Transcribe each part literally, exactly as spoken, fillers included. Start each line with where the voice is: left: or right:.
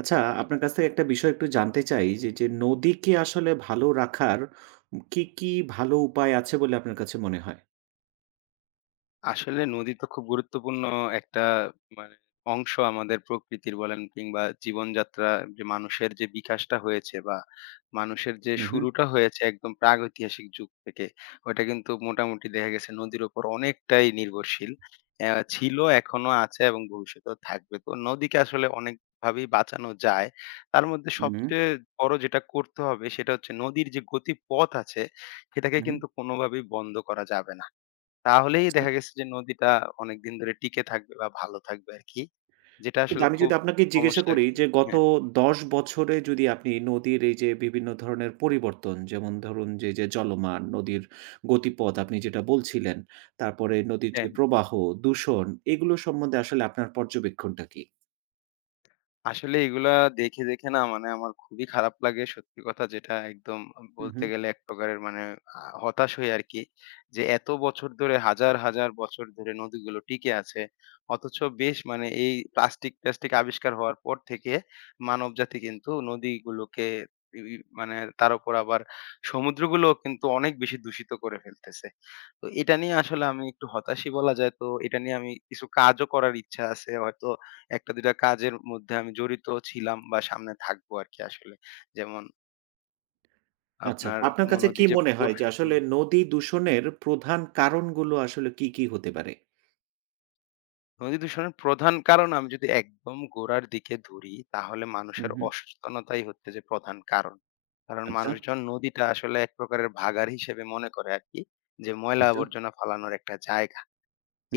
right: আচ্ছা, আপনার কাছ থেকে একটা বিষয় একটু জানতে চাই যে, যে নদীকে আসলে ভালো রাখার উম কি, কি ভালো উপায় আছে বলে আপনার কাছে মনে হয়?
left: আসলে নদী তো খুব গুরুত্বপূর্ণ একটা মানে অংশ আমাদের প্রকৃতির বলেন কিংবা জীবনযাত্রা যে মানুষের যে বিকাশটা হয়েছে বা মানুষের যে
right: হুম, হুম,
left: শুরুটা হয়েছে একদম প্রাগৈতিহাসিক যুগ থেকে ওটা কিন্তু মোটামুটি দেখা গেছে নদীর উপর অনেকটাই নির্ভরশীল আহ, ছিল এখনো আছে এবং ভবিষ্যতেও থাকবে। তো নদীকে আসলে অনেক ভাবেই বাঁচানো যায়। তার মধ্যে সবচেয়ে বড় যেটা করতে হবে সেটা হচ্ছে নদীর যে গতিপথ আছে সেটাকে
right: হুম, হুম।
left: কিন্তু কোনোভাবেই বন্ধ করা যাবে না। তাহলেই
right: আচ্ছা।
left: দেখা গেছে যে নদীটা অনেকদিন ধরে টিকে থাকবে বা ভালো থাকবে আরকি। যেটা
right: কিন্তু
left: আসলে
right: আমি
left: খুব
right: যদি আপনাকে জিজ্ঞাসা
left: সমস্যা
right: করি
left: আরকি।
right: যে গত
left: হ্যাঁ,
right: দশ বছরে যদি আপনি নদীর এই যে বিভিন্ন ধরনের পরিবর্তন যেমন ধরুন যে, যে জলমান, নদীর গতিপথ আপনি যেটা বলছিলেন, তারপরে নদীর যে
left: হ্যাঁ।
right: প্রবাহ, দূষণ এগুলো সম্বন্ধে আসলে আপনার পর্যবেক্ষণটা কি?
left: আসলে এগুলা দেখে, দেখে না মানে আমার খুবই খারাপ লাগে। সত্যি কথা যেটা একদম
right: হুম,
left: বলতে
right: হুম।
left: গেলে এক প্রকারের মানে আ হতাশ হই আরকি। যে এত বছর ধরে হাজার, হাজার বছর ধরে নদীগুলো টিকে আছে। অথচ বেশ মানে এই প্লাস্টিক-ট্যাস্টিক আবিষ্কার হওয়ার পর থেকে মানবজাতি কিন্তু নদীগুলোকে ই ই মানে তার উপর আবার সমুদ্রগুলোও কিন্তু অনেক বেশি দূষিত করে ফেলতেছে। তো এটা নিয়ে আসলে আমি একটু হতাশই বলা যায়। তো এটা নিয়ে আমি কিছু কাজও করার ইচ্ছা আছে, হয়তো একটা দুইটা কাজের মধ্যে আমি জড়িত ছিলাম বা সামনে থাকবো আরকি আসলে। যেমন
right: আচ্ছা।
left: আপনার
right: আপনার
left: ম
right: কাছে
left: নদী
right: কি
left: যে
right: মনে
left: প
right: হয় যে আসলে
left: হুম,
right: নদী দূষণের প্রধান কারণগুলো আসলে কি, কি হতে পারে?
left: নদী দূষণের প্রধান কারণ আমি যদি একদম গোড়ার দিকে ধরি, তাহলে
right: হু,
left: মানুষের
right: হু।
left: অসচেতনতাই হচ্ছে যে প্রধান কারণ। কারণ
right: আচ্ছা,
left: মানুষজন নদীটা আসলে এক প্রকারের ভাগাড় হিসেবে মনে করে আরকি। যে ময়লা
right: আচ্ছা।
left: আবর্জনা ফালানোর একটা জায়গা।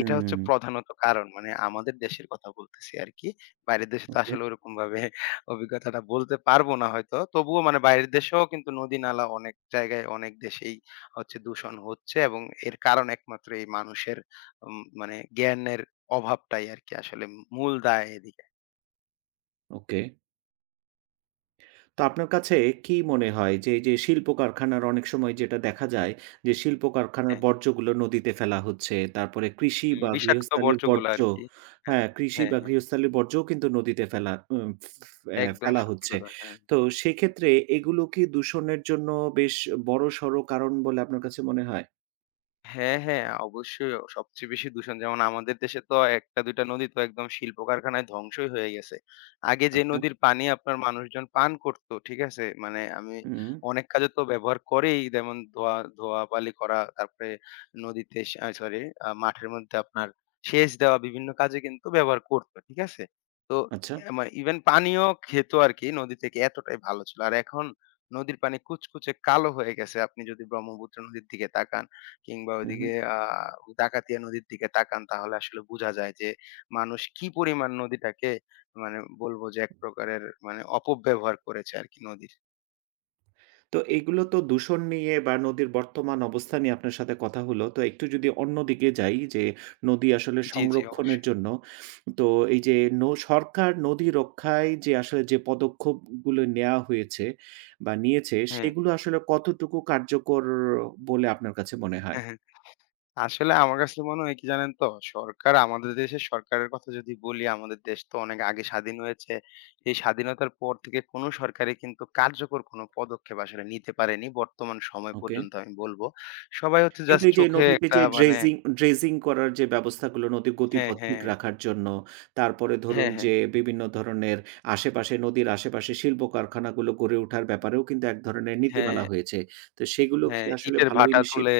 left: এটা হচ্ছে প্রধানত কারণ। মানে আমাদের দেশের কথা বলতেছি আরকি। বাইরের দেশে তো
right: ওকে।
left: আসলে ওরকমভাবে অভিজ্ঞতাটা বলতে পারব না হয়তো। তবুও মানে বাইরের দেশেও কিন্তু নদী-নালা অনেক জায়গায় অনেক দেশেই হচ্ছে, দূষণ হচ্ছে, এবং এর কারণ একমাত্র এই মানুষের উম মানে জ্ঞানের অভাবটাই আরকি আসলে মূল দায় এদিকে।
right: ওকে। তো আপনার কাছে কি মনে হয় যে, এই যে শিল্প কারখানার অনেক সময় যেটা দেখা যায় যে শিল্প কারখানার
left: হ্যাঁ, হ্যাঁ।
right: বর্জ্যগুলো নদীতে ফেলা হচ্ছে। তারপরে কৃষি
left: উম
right: বা
left: বিষাক্ত
right: গৃহস্থালির
left: বর্জ্যগুলা
right: বর্জ্য
left: আরকি। হ্যাঁ,
right: হ্যাঁ, কৃষি
left: হ্যাঁ,
right: বা
left: হ্যাঁ।
right: গৃহস্থালির বর্জ্যও কিন্তু নদীতে ফেলা উম ফে
left: একদম
right: ফেলা
left: সত্যি
right: হচ্ছে।
left: কথা। হ্যাঁ।
right: তো সেক্ষেত্রে এগুলো কি দূষণের জন্য বেশ বড়সড় কারণ বলে আপনার কাছে মনে হয়?
left: হ্যাঁ, হ্যাঁ, অবশ্যই। অ সবচেয়ে বেশি দূষণ যেমন আমাদের দেশে তো একটা দুইটা নদী তো একদম শিল্প কারখানায় ধ্বংসই হয়ে গেছে। আগে যে
right: আচ্ছা।
left: নদীর পানি আপনার মানুষজন পান করত, ঠিক আছে? মানে আমি
right: হুম,
left: অনেক কাজে তো ব্যবহার করেই, যেমন ধোয়া ধোয়া-বালি করা, তারপরে নদীতে সে আ সরি আ মাঠের মধ্যে আপনার সেচ দেওয়া বিভিন্ন কাজে কিন্তু ব্যবহার করত, ঠিক আছে? তো
right: আচ্ছা।
left: এ মা ইভেন পানিও খেত আরকি নদী থেকে, এতটাই ভালো ছিল। আর এখন নদীর পানি কুচকুচে কালো হয়ে গেছে। আপনি যদি ব্রহ্মপুত্র নদীর দিকে তাকান কিংবা
right: হুম,
left: ওইদিকে
right: হুম।
left: আ ডাকাতিয়া নদীর দিকে তাকান, তাহলে আসলে বুঝা যায় যে মানুষ কি পরিমাণ নদীটাকে মানে বলবো যে এক প্রকারের মানে অপব্যবহার করেছে আরকি নদীর।
right: তো এগুলো তো দূষণ নিয়ে বা নদীর বর্তমান অবস্থা নিয়ে আপনার সাথে কথা হলো। তো একটু যদি অন্যদিকে যাই যে নদী আসলে
left: জি, জি,
right: সংরক্ষণের
left: অবশ্যই।
right: জন্য তো এই যে ন সরকার নদী রক্ষায় যে আসলে যে পদক্ষেপগুলো নেয়া হয়েছে বা নিয়েছে
left: হ্যাঁ,
right: সেগুলো আসলে কতটুকু কার্যকর বলে আপনার কাছে মনে হয়?
left: হ্যাঁ, হ্যাঁ। আসলে আমার কাছে মনে হয় কি জানেন তো? সরকার, আমাদের দেশের সরকারের কথা যদি বলি, আমাদের দেশ তো অনেক আগে স্বাধীন হয়েছে। এই স্বাধীনতার পর থেকে কোনো সরকারই কিন্তু কার্যকর কোনো পদক্ষেপ আসলে নিতে পারেনি বর্তমান সময়
right: ওকে।
left: পর্যন্ত, আমি বলব। সবাই হচ্ছে
right: কিন্তু
left: জাস্ট
right: এই যে
left: চোখে
right: নদীতে
left: একটা
right: যে
left: মানে
right: ড্রেজিং ড্রেজিং করার যে ব্যবস্থাগুলো নদীর
left: হ্যাঁ,
right: গতিপথ
left: হ্যাঁ।
right: ঠিক রাখার জন্য, তারপরে ধরুন
left: হ্যাঁ, হ্যাঁ,
right: যে বিভিন্ন ধরনের আশেপাশে নদীর আশেপাশে শিল্প কারখানাগুলো গড়ে ওঠার ব্যাপারেও কিন্তু এক ধরনের
left: হ্যাঁ।
right: নীতিমালা হয়েছে। তো সেগুলো কি
left: হ্যাঁ,
right: আসলে
left: ইটের
right: ভালো
left: ভাটা
right: ইনিশিয়ে
left: তুলে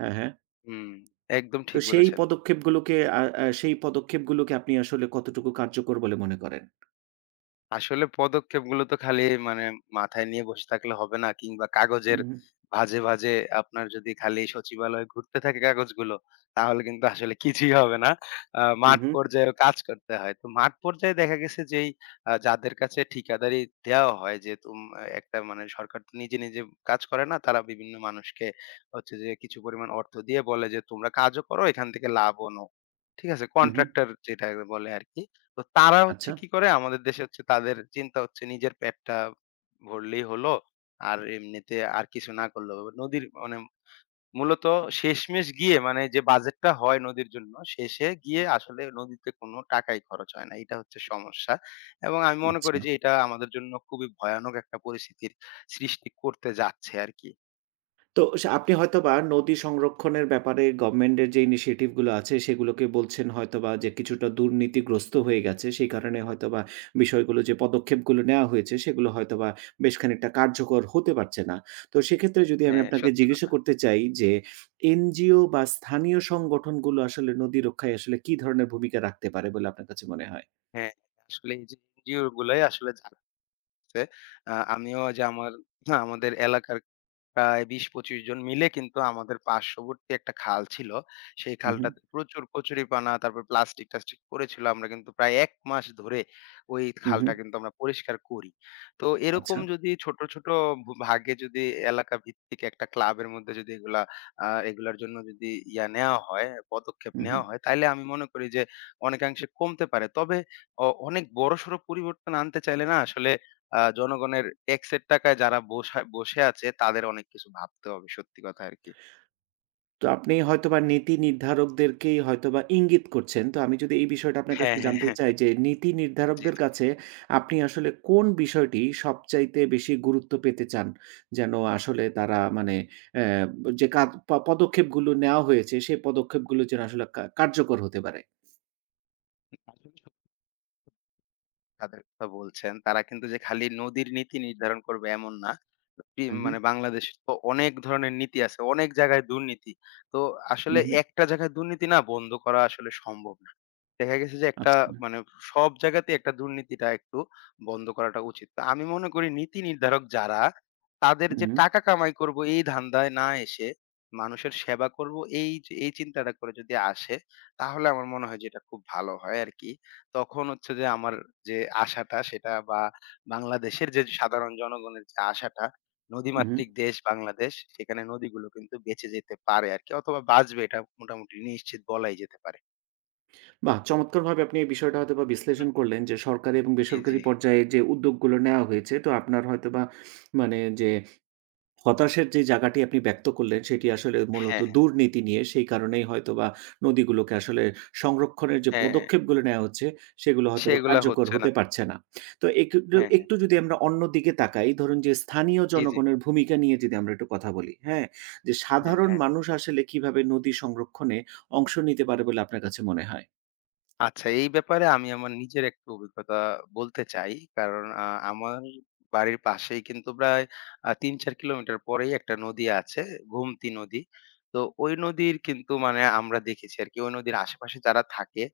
right: হ্যাঁ, হ্যাঁ।
left: হুম, একদম
right: তো
left: ঠিক
right: সেই
left: বলেছেন।
right: পদক্ষেপগুলোকে আ আ সেই পদক্ষেপগুলোকে আপনি আসলে কতটুকু কার্যকর বলে মনে করেন?
left: আসলে পদক্ষেপগুলো তো খালি মানে মাথায় নিয়ে বসে থাকলে হবে না, কিংবা কাগজের
right: উহু,
left: ভাঁজে, ভাঁজে আপনার যদি খালি সচিবালয়ে ঘুরতে থাকে কাগজগুলো, তাহলে কিন্তু আসলে কিছুই হবে না। আ মাঠ
right: উহু,
left: পর্যায়েও কাজ করতে হয়। তো মাঠ পর্যায়ে দেখা গেছে যেই আ যাদের কাছে ঠিকাদারি দেওয়া হয় যে তুম একটা মানে সরকার তো নিজে, নিজে কাজ করে না। তারা বিভিন্ন মানুষকে হচ্ছে যে কিছু পরিমাণ অর্থ দিয়ে বলে যে, "তোমরা কাজও করো, এখান থেকে লাভও নাও।" ঠিক আছে?
right: উহু।
left: কন্ট্রাক্টর যেটা বলে আরকি। তো তারা হচ্ছে
right: আচ্ছা,
left: কি করে আমাদের দেশে, হচ্ছে তাদের চিন্তা হচ্ছে নিজের পেটটা ভরলেই হলো। আর এমনিতে আর কিছু না করলেও নদীর মানে মূলত শেষমেষ গিয়ে মানে যে বাজেটটা হয় নদীর জন্য শেষে গিয়ে আসলে নদীতে কোনো টাকাই খরচ হয় না। এটা হচ্ছে সমস্যা। এবং আমি মনে করি
right: আচ্ছা।
left: যে এটা আমাদের জন্য খুবই ভয়ানক একটা পরিস্থিতির সৃষ্টি করতে যাচ্ছে আরকি।
right: তো সে আপনি হয়তোবা নদী সংরক্ষণের ব্যাপারে গভর্নমেন্টের যে ইনিশিয়েটিভ গুলো আছে সেগুলোকে বলছেন হয়তোবা যে কিছুটা দুর্নীতিগ্রস্ত হয়ে গেছে। সেই কারণে হয়তোবা বিষয়গুলো যে পদক্ষেপগুলো নেওয়া হয়েছে সেগুলো হয়তোবা বেশ খানিকটা কার্যকর হতে পারছে না। তো সেক্ষেত্রে যদি আমি
left: হ্যাঁ,
right: আপনাকে
left: সত্যি
right: জিজ্ঞাসা
left: কথা।
right: করতে চাই যে এনজিও বা স্থানীয় সংগঠনগুলো আসলে নদী রক্ষায় আসলে কি ধরনের ভূমিকা রাখতে পারে বলে আপনার কাছে মনে হয়?
left: হ্যাঁ, আসলে এই যে এনজিও গুলাই আসলে হচ্ছে। আ আমিও যে আমার হ্যাঁ, আমাদের এলাকার প্রায় বিশ পঁচিশ জন মিলে কিন্তু আমাদের পার্শ্ববর্তী একটা খাল ছিল। সেই
right: হু, হু,
left: খালটাতে প্রচুর কচুরিপানা, তারপর প্লাস্টিক-টাস্টিক পড়েছিল। আমরা কিন্তু প্রায় এক মাস ধরে ওই
right: হু, হু।
left: খালটা কিন্তু আমরা পরিষ্কার করি। তো এরকম
right: আচ্ছা।
left: যদি ছোট, ছোট ভু ভাগে যদি এলাকা ভিত্তিক একটা ক্লাবের মধ্যে যদি এগুলা আ এগুলার জন্য যদি ইয়া নেওয়া হয়, পদক্ষেপ
right: হু, হু।
left: নেওয়া হয়, তাইলে আমি মনে করি যে অনেকাংশে কমতে পারে। তবে অ অনেক বড়সড় পরিবর্তন আনতে চাইলে না আসলে আ জনগণের ট্যাক্সের টাকায় যারা বসা বসে আছে তাদের অনেক কিছু ভাবতে হবে সত্যি কথা আরকি।
right: তো আপনি হয়তোবা নীতি নির্ধারকদেরকেই হয়তোবা ইঙ্গিত করছেন। তো আমি যদি এই বিষয়টা আপনার
left: হ্যাঁ,
right: কাছে
left: হ্যাঁ,
right: জানতে
left: হ্যাঁ।
right: চাই যে, নীতি
left: জি,
right: নির্ধারকদের
left: জি।
right: কাছে আপনি আসলে কোন বিষয়টি সবচাইতে বেশি গুরুত্ব পেতে চান? যেন আসলে তারা মানে অ্যা যে কাদ প পদক্ষেপগুলো নেওয়া হয়েছে, সেই পদক্ষেপগুলো যেন আসলে কা কার্যকর হতে পারে।
left: আসলে সত্যি তাদের কথা বলছেন। তারা কিন্তু যে খালি নদীর নীতি নির্ধারণ করবে এমন না। পি
right: হুম, হুম,
left: মানে বাংলাদেশে তো অনেক ধরনের নীতি আছে। অনেক জায়গায় দুর্নীতি। তো
right: হুম,
left: আসলে
right: হুম।
left: একটা জায়গায় দুর্নীতি না বন্ধ করা আসলে সম্ভব, দেখা গেছে যে একটা
right: আচ্ছা।
left: মানে সব জায়গাতেই একটা দুর্নীতিটা একটু বন্ধ করাটা উচিত। তো আমি মনে করি নীতি নির্ধারক যারা, তাদের
right: হুম, হুম,
left: যে
right: হুম।
left: টাকা কামাই করব এই ধান্দায় না এসে মানুষের সেবা করব, এই যে এই চিন্তাটা করে যদি আসে, তাহলে আমার মনে হয় যে এটা খুব ভালো হয় আরকি। তখন হচ্ছে যে আমার যে আশাটা সেটা বা বাংলাদেশের যে সাধারণ জনগণের যে আশাটা,
right: হুম।
left: নদীমাতৃক দেশ বাংলাদেশ, সেখানে নদীগুলো কিন্তু বেঁচে যেতে পারে আরকি অথবা বাঁচবে এটা মোটামুটি নিশ্চিত বলাই যেতে পারে।
right: বাহ! চমৎকারভাবে আপনি এই বিষয়টা হয়তোবা
left: হুম,
right: বিশ্লেষণ করলেন যে, সরকারি এবং
left: জি, জি।
right: বেসরকারি পর্যায়ে যে উদ্যোগগুলো নেওয়া হয়েছে, তো আপনার হয়তোবা মানে যে হতাশের যে জায়গাটি আপনি ব্যক্ত করলেন সেটি আসলে মূলত
left: হ্যাঁ, হ্যাঁ,
right: দুর্নীতি নিয়ে। সেই কারণেই হয়তোবা নদীগুলোকে আসলে সংরক্ষণের যে
left: হ্যাঁ,
right: পদক্ষেপগুলো নেয়া হচ্ছে সেগুলো হয়তোবা
left: সেগুলা
right: কার্যকর
left: হচ্ছে না।
right: হতে পারছে না। তো একটু
left: হ্যাঁ, হ্যাঁ।
right: একটু যদি আমরা অন্যদিকে তাকাই ধরুন যে স্থানীয়
left: জি, জি।
right: জনগণের ভূমিকা নিয়ে যদি আমরা একটু কথা বলি, হ্যাঁ? যে
left: হ্যাঁ,
right: সাধারণ
left: হ্যাঁ।
right: মানুষ আসলে কিভাবে নদী সংরক্ষণে অংশ নিতে পারে বলে আপনার কাছে মনে হয়?
left: আচ্ছা, এই ব্যাপারে আমি আমার নিজের একটা অভিজ্ঞতা বলতে চাই। কারণ আ আমার বাড়ির পাশেই কিন্তু প্রায় আ তিন চার কিলোমিটার পরেই একটা নদী আছে, গোমতী নদী। তো ওই নদীর কিন্তু মানে আমরা দেখেছি আরকি, ওই নদীর আশেপাশে যারা থাকে,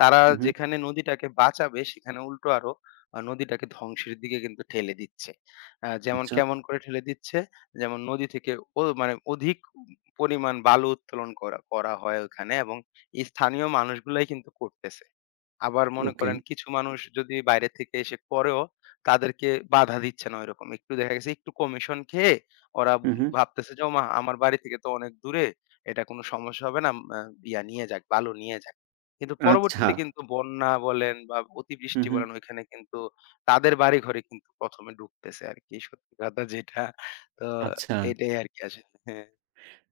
left: তারা
right: উহু,
left: যেখানে নদীটাকে বাঁচাবে সেখানে উল্টো আরো আ নদীটাকে ধ্বংসের দিকে কিন্তু ঠেলে দিচ্ছে। আ যেমন
right: আচ্ছা,
left: কেমন করে ঠেলে দিচ্ছে? যেমন নদী থেকে ও মানে অধিক পরিমাণ বালু উত্তোলন করা করা হয় ওখানে, এবং স্থানীয় মানুষগুলাই কিন্তু করতেছে। আবার মনে
right: ওকে।
left: করেন কিছু মানুষ যদি বাইরে থেকে এসে করেও, তাদেরকে বাধা দিচ্ছে না ঐরকম। একটু দেখা গেছে একটু কমিশন খেয়ে ওরা
right: হু, হু।
left: ভাবতেছে যে ওমা, আমার বাড়ি থেকে তো অনেক দূরে, এটা কোনো সমস্যা হবে না। আ ইয়া নিয়ে যাক, বালু নিয়ে যাক। কিন্তু
right: আচ্ছা।
left: পরবর্তীতে কিন্তু বন্যা বলেন বা
right: হু,
left: অতিবৃষ্টি
right: হু।
left: বলেন ওইখানে কিন্তু তাদের বাড়িঘরে কিন্তু প্রথমে এ ঢুকতেছে আরকি, সত্যি কথা যেটা। তো
right: আচ্ছা।
left: এটাই আরকি আসলে। হ্যাঁ,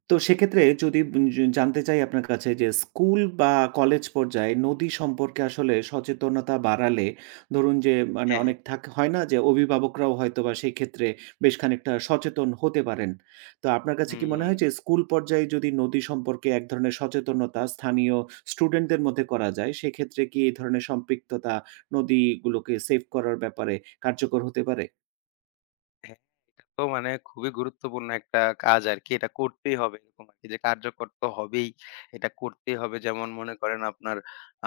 right: তো সেক্ষেত্রে যদি জ জানতে চাই আপনার কাছে যে স্কুল বা কলেজ পর্যায়ে নদী সম্পর্কে আসলে সচেতনতা বাড়ালে ধরুন যে মানে
left: হ্যাঁ, হ্যাঁ।
right: অনেক থাক হয় না যে অভিভাবকরাও হয়তোবা সেই ক্ষেত্রে বেশ খানিকটা সচেতন হতে পারেন। তো আপনার কাছে কি মনে
left: হুম।
right: হয় যে স্কুল পর্যায়ে যদি নদী সম্পর্কে এক ধরনের সচেতনতা স্থানীয় স্টুডেন্টদের মধ্যে করা যায় সেক্ষেত্রে কি এই ধরনের সম্পৃক্ততা নদীগুলোকে সেভ করার ব্যাপারে কার্যকর হতে পারে?
left: হ্যাঁ, এটা তো মানে খুবই গুরুত্বপূর্ণ একটা কাজ আরকি। এটা করতেই হবে এরকম আরকি যে কার্যকর তো হবেই। এটা করতেই হবে। যেমন মনে করেন আপনার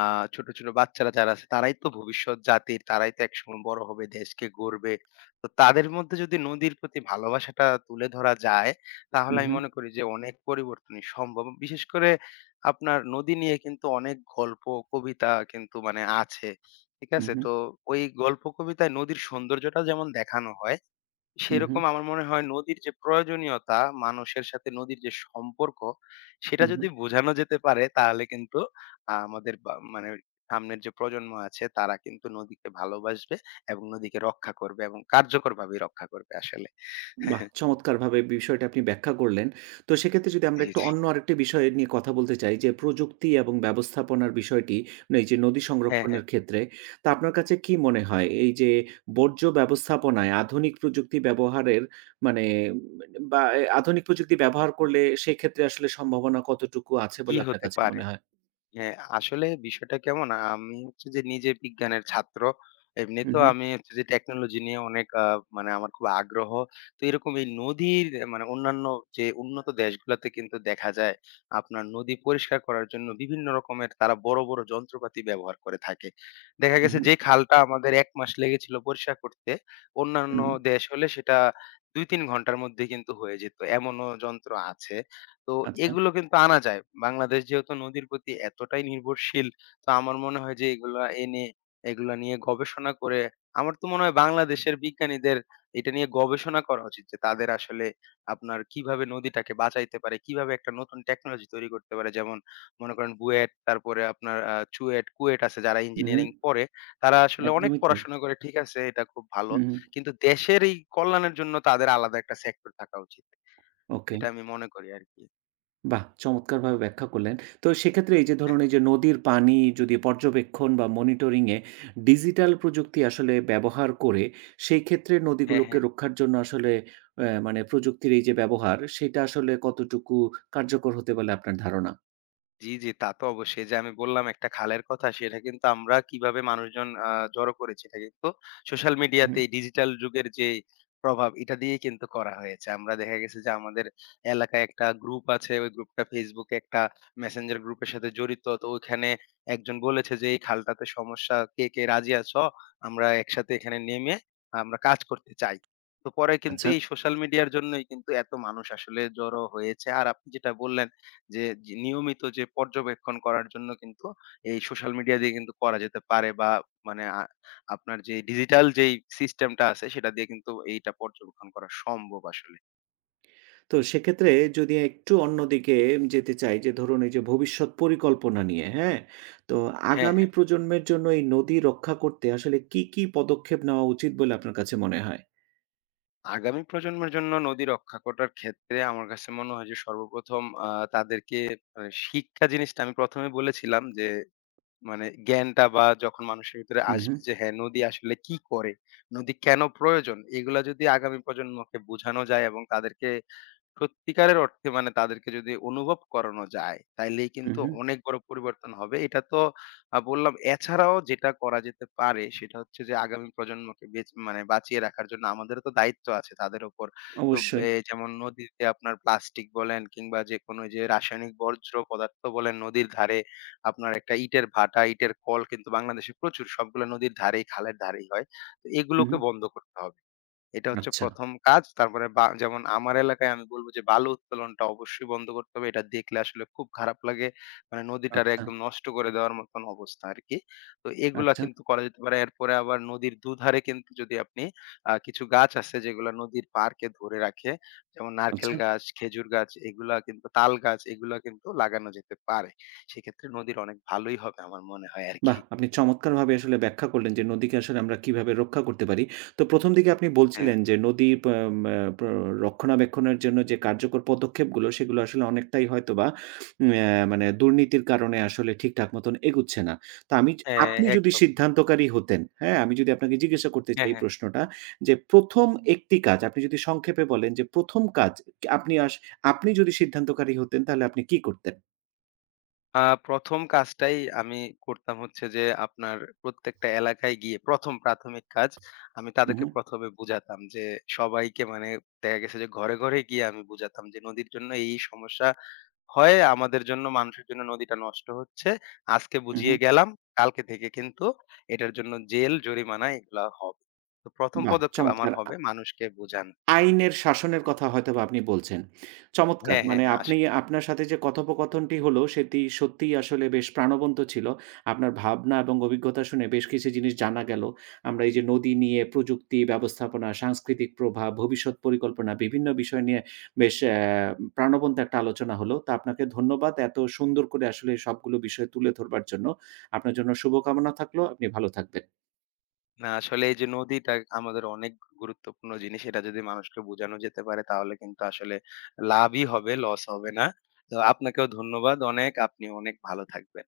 left: আ ছোট, ছোট বাচ্চারা যারা আছে তারাই তো ভবিষ্যৎ জাতির, তারাই তো একসময় বড় হবে, দেশকে গড়বে। তো তাদের মধ্যে যদি নদীর প্রতি ভালোবাসাটা তুলে ধরা যায়,
right: হু,
left: তাহলে আমি
right: হু,
left: মনে করি যে অনেক পরিবর্তনই সম্ভব। বিশেষ করে আপনার নদী নিয়ে কিন্তু অনেক গল্প, কবিতা কিন্তু মানে আছে। ঠিক
right: হু,
left: আছে?
right: হু,
left: তো ওই গল্প কবিতায় নদীর সৌন্দর্যটা যেমন দেখানো হয়,
right: হু,
left: সেরকম আমার মনে হয় নদীর যে প্রয়োজনীয়তা, মানুষের সাথে নদীর যে সম্পর্ক, সেটা
right: হু।
left: যদি বোঝানো যেতে পারে তাহলে কিন্তু আ আমাদের বা মানে সামনের যে প্রজন্ম আছে তারা কিন্তু নদীকে ভালোবাসবে এবং নদীকে রক্ষা করবে এবং কার্যকরভাবেই রক্ষা করবে আসলে।
right: বাহ! চমৎকারভাবে বিষয়টা আপনি ব্যাখ্যা করলেন। তো সেক্ষেত্রে যদি আমরা
left: জি,
right: একটু
left: জি।
right: অন্য আরেকটি বিষয় নিয়ে কথা বলতে চাই যে প্রযুক্তি এবং ব্যবস্থাপনার বিষয়টি, মানে এই যে নদী
left: হ্যাঁ, হ্যাঁ।
right: সংরক্ষণের ক্ষেত্রে, তা আপনার কাছে কি মনে হয় এই যে বর্জ্য ব্যবস্থাপনায় আধুনিক প্রযুক্তি ব্যবহারের মানে উম, বা এ আধুনিক প্রযুক্তি ব্যবহার করলে সেক্ষেত্রে আসলে সম্ভাবনা কতটুকু আছে
left: কি
right: বলে আপনার
left: হতে
right: কাছে
left: পারে?
right: মনে হয়?
left: হ্যাঁ, আসলে বিষয়টা কেমন? আমি হচ্ছে যে নিজে বিজ্ঞানের ছাত্র।
right: হু,
left: এমনিতেও
right: হু,
left: আমি হচ্ছে যে টেকনোলজি নিয়ে অনেক আ মানে আমার খুব আগ্রহ। তো এরকম এই নদীর আহ, মানে অন্যান্য যে উন্নত দেশগুলাতে কিন্তু দেখা যায় আপনার নদী পরিষ্কার করার জন্য বিভিন্ন রকমের তারা বড়, বড় যন্ত্রপাতি ব্যবহার করে থাকে। দেখা
right: হু,
left: গেছে
right: হু,
left: যে খালটা আমাদের এক মাস লেগেছিল পরিষ্কার করতে, অন্যান্য
right: হু,
left: দেশ হলে সেটা দুই তিন ঘন্টার মধ্যে কিন্তু হয়ে যেত। এমনও যন্ত্র আছে। তো
right: আচ্ছা।
left: এগুলো কিন্তু আনা যায়। বাংলাদেশ যেহেতু নদীর প্রতি এতটাই নির্ভরশীল, তো আমার মনে হয় যে এগুলা এনে, এগুলা নিয়ে গবেষণা করে, আমার তো মনে হয় বাংলাদেশের বিজ্ঞানীদের এটা নিয়ে গবেষণা করা উচিত যে তাদের আসলে আপনার কিভাবে নদীটাকে বাঁচাইতে পারে, কিভাবে একটা নতুন টেকনোলজি তৈরি করতে পারে। যেমন মনে করেন বুয়েট, তারপরে আপনার আ চুয়েট, কুয়েট আছে যারা
right: হু, হু,
left: ইঞ্জিনিয়ারিং পড়ে, তারা আসলে অনেক
right: একদমই তো।
left: পড়াশোনা করে, ঠিক আছে, এটা খুব ভালো।
right: হু, হু,
left: কিন্তু দেশের এই কল্যাণের জন্য তাদের আলাদা একটা সেক্টর থাকা উচিত।
right: ওকে।
left: এটা আমি মনে করি আরকি।
right: বাহ! চমৎকারভাবে ব্যাখ্যা করলেন। তো সেক্ষেত্রে এই যে ধরুন এই যে নদীর পানি যদি পর্যবেক্ষণ বা মনিটরিং এ ডিজিটাল প্রযুক্তি আসলে ব্যবহার করে, সেই ক্ষেত্রে
left: হ্যাঁ,
right: নদীগুলোকে
left: হ্যাঁ।
right: রক্ষার জন্য আসলে অ্যা মানে প্রযুক্তির এই যে ব্যবহার, সেটা আসলে কতটুকু কার্যকর হতে বলে আপনার ধারণা?
left: জি, জি, তা তো অবশ্যই। এই যে আমি বললাম একটা খালের কথা, সেটা কিন্তু আমরা কিভাবে মানুষজন আ জড়ো করেছি, এটা কিন্তু সোশ্যাল মিডিয়াতে
right: হুম,
left: ডিজিটাল যুগের যে প্রভাব এটা দিয়েই কিন্তু করা হয়েছে। আমরা দেখা গেছে যে আমাদের এলাকায় একটা গ্রুপ আছে। ওই গ্রুপটা Facebook এ একটা মেসেঞ্জার গ্রুপের সাথে জড়িত। তো ওইখানে একজন বলেছে যে, "এই খালটাতে সমস্যা, কে, কে রাজি আছো? আমরা একসাথে এখানে নেমে আমরা কাজ করতে চাই।" তো পরে কিন্তু
right: আচ্ছা।
left: এই সোশ্যাল মিডিয়ার জন্যই কিন্তু এত মানুষ আসলে জড়ো হয়েছে। আর আপনি যেটা বললেন যে যে নিয়মিত যে পর্যবেক্ষণ করার জন্য কিন্তু এই সোশ্যাল মিডিয়া দিয়ে কিন্তু করা যেতে পারে, বা মানে আ আপনার যে ডিজিটাল যেই সিস্টেমটা আছে সেটা দিয়ে কিন্তু এইটা পর্যবেক্ষণ করা সম্ভব আসলে।
right: তো সেক্ষেত্রে যদি একটু অন্যদিকে যেতে চাই যে ধরুন এই যে ভবিষ্যৎ পরিকল্পনা নিয়ে, হ্যাঁ? তো
left: হ্যাঁ,
right: আগামী
left: হ্যাঁ।
right: প্রজন্মের জন্য এই নদী রক্ষা করতে আসলে কী, কী পদক্ষেপ নেওয়া উচিত বলে আপনার কাছে মনে হয়?
left: আগামী প্রজন্মের জন্য নদী রক্ষা করার ক্ষেত্রে আমার কাছে মনে হয় যে সর্বপ্রথম আ তাদেরকে আ শিক্ষা জিনিসটা আমি ১ম এ বলেছিলাম যে মানে জ্ঞানটা বা যখন মানুষের ভিতরে
right: হুম,
left: আসবে
right: হুম।
left: যে হ্যাঁ, নদী আসলে কি করে? নদী কেন প্রয়োজন? এগুলা যদি আগামী প্রজন্মকে বোঝানো যায় এবং তাদেরকে সত্যিকারের অর্থে মানে তাদেরকে যদি অনুভব করানো যায়, তাইলেই
right: হু,
left: কিন্তু
right: হু।
left: অনেক বড় পরিবর্তন হবে। এটা তো আ বললাম। এছাড়াও যেটা করা যেতে পারে সেটা হচ্ছে যে আগামী প্রজন্মকে বেঁচ মানে বাঁচিয়ে রাখার জন্য আমাদেরও তো দায়িত্ব আছে তাদের উপর। তো
right: অবশ্যই।
left: এ যেমন নদীতে আপনার প্লাস্টিক বলেন কিংবা যেকোনো যে রাসায়নিক বর্জ্য পদার্থ বলেন, নদীর ধারে আপনার একটা ইটের ভাটা, ইটের কল কিন্তু বাংলাদেশে প্রচুর। সবগুলো নদীর ধারেই, খালের ধারেই হয়। তো
right: হু, হু।
left: এগুলোকে বন্ধ করতে হবে। এটা হচ্ছে
right: আচ্ছা,
left: প্রথম কাজ। তারপরে বা যেমন আমার এলাকায় আমি বলব যে বালু উত্তোলনটা অবশ্যই বন্ধ করতে হবে। এটা দেখলে আসলে খুব খারাপ লাগে। মানে নদীটারে
right: আচ্ছা,
left: একদম নষ্ট করে দেওয়ার মতন অবস্থা আরকি। তো এগুলা
right: আচ্ছা,
left: কিন্তু করা যেতে পারে। এরপরে আবার নদীর দুধারে কিন্তু যদি আপনি আ কিছু গাছ আছে যেগুলা নদীর পাড়কে ধরে রাখে। যেমন নারকেল
right: আচ্ছা।
left: গাছ, খেজুর গাছ এগুলা কিন্তু, তাল গাছ এগুলা কিন্তু লাগানো যেতে পারে। সেক্ষেত্রে নদীর অনেক ভালোই হবে আমার মনে হয়
right: বাহ!
left: আরকি।
right: আপনি চমৎকারভাবে আসলে ব্যাখ্যা করলেন যে নদীকে আসলে আমরা কিভাবে রক্ষা করতে পারি। তো প্রথম দিকে আপনি
left: হ্যাঁ,
right: বলছিলেন যে নদী প মা প্র রক্ষণাবেক্ষণের জন্য যে কার্যকর পদক্ষেপগুলো সেগুলো আসলে অনেকটাই হয়তোবা ম্যা মানে দুর্নীতির কারণে আসলে ঠিকঠাক মতন এগুচ্ছে না। তো আমি য
left: হ্যাঁ
right: আপনি যদি
left: একদম।
right: সিদ্ধান্তকারী হতেন, হ্যাঁ? আমি যদি আপনাকে জিজ্ঞাসা করতে চাই
left: হ্যাঁ,
right: এই
left: হ্যাঁ।
right: প্রশ্নটা যে প্রথম একটি কাজ আপনি যদি সংক্ষেপে বলেন যে প্রথম কাজ আপনি আস আপনি যদি সিদ্ধান্তকারী হতেন তাহলে আপনি কি করতেন?
left: আ ১ম কাজটাই আমি করতাম হচ্ছে যে আপনার প্রত্যেকটা এলাকায় গিয়ে প্রথম প্রাথমিক কাজ আমি তাদেরকে
right: উহু,
left: প্রথমে এ বুঝাতাম যে সবাইকে মানে দেখা গেছে যে ঘরে, ঘরে গিয়ে আমি বুঝাতাম যে নদীর জন্য এই, এই সমস্যা হয়। আমাদের জন্য মানুষের জন্য নদীটা নষ্ট হচ্ছে। আজকে
right: উহু।
left: বুঝিয়ে গেলাম। কালকে থেকে কিন্তু এটার জন্য জেল, জরিমানা এগুলা হবে। তো প্রথম
right: বাহ!
left: পদক্ষেপ আমার
right: চমৎকার!
left: হবে মানুষকে বুঝানো।
right: আইনের শাসনের কথা হয়তোবা আপনি বলছেন। চমৎকার!
left: হ্যাঁ, হ্যাঁ,
right: মানে
left: হ্যাঁ।
right: আপনি আপনার সাথে যে কথোপকথনটি হলো সেটি সত্যিই আসলে বেশ প্রাণবন্ত ছিল। আপনার ভাবনা এবং অভিজ্ঞতা শুনে বেশ কিছু জিনিস জানা গেল। আমরা এই যে নদী নিয়ে প্রযুক্তি, ব্যবস্থাপনা, সাংস্কৃতিক প্রভাব, ভবিষ্যৎ পরিকল্পনা বিভিন্ন বিষয় নিয়ে বেশ অ্যা প্রাণবন্ত একটা আলোচনা হলো। তো আপনাকে ধন্যবাদ এত সুন্দর করে আসলে সবগুলো বিষয় তুলে ধরবার জন্য। আপনার জন্য শুভকামনা থাকলো। আপনি ভালো থাকবেন।
left: না, আসলে এই যে নদীটা আমাদের অনেক গুরুত্বপূর্ণ জিনিস, এটা যদি মানুষকে বোঝানো যেতে পারে তাহলে কিন্তু আসলে লাভই হবে, লস হবে না। তো আপনাকেও ধন্যবাদ অনেক। আপনি অনেক ভালো থাকবেন।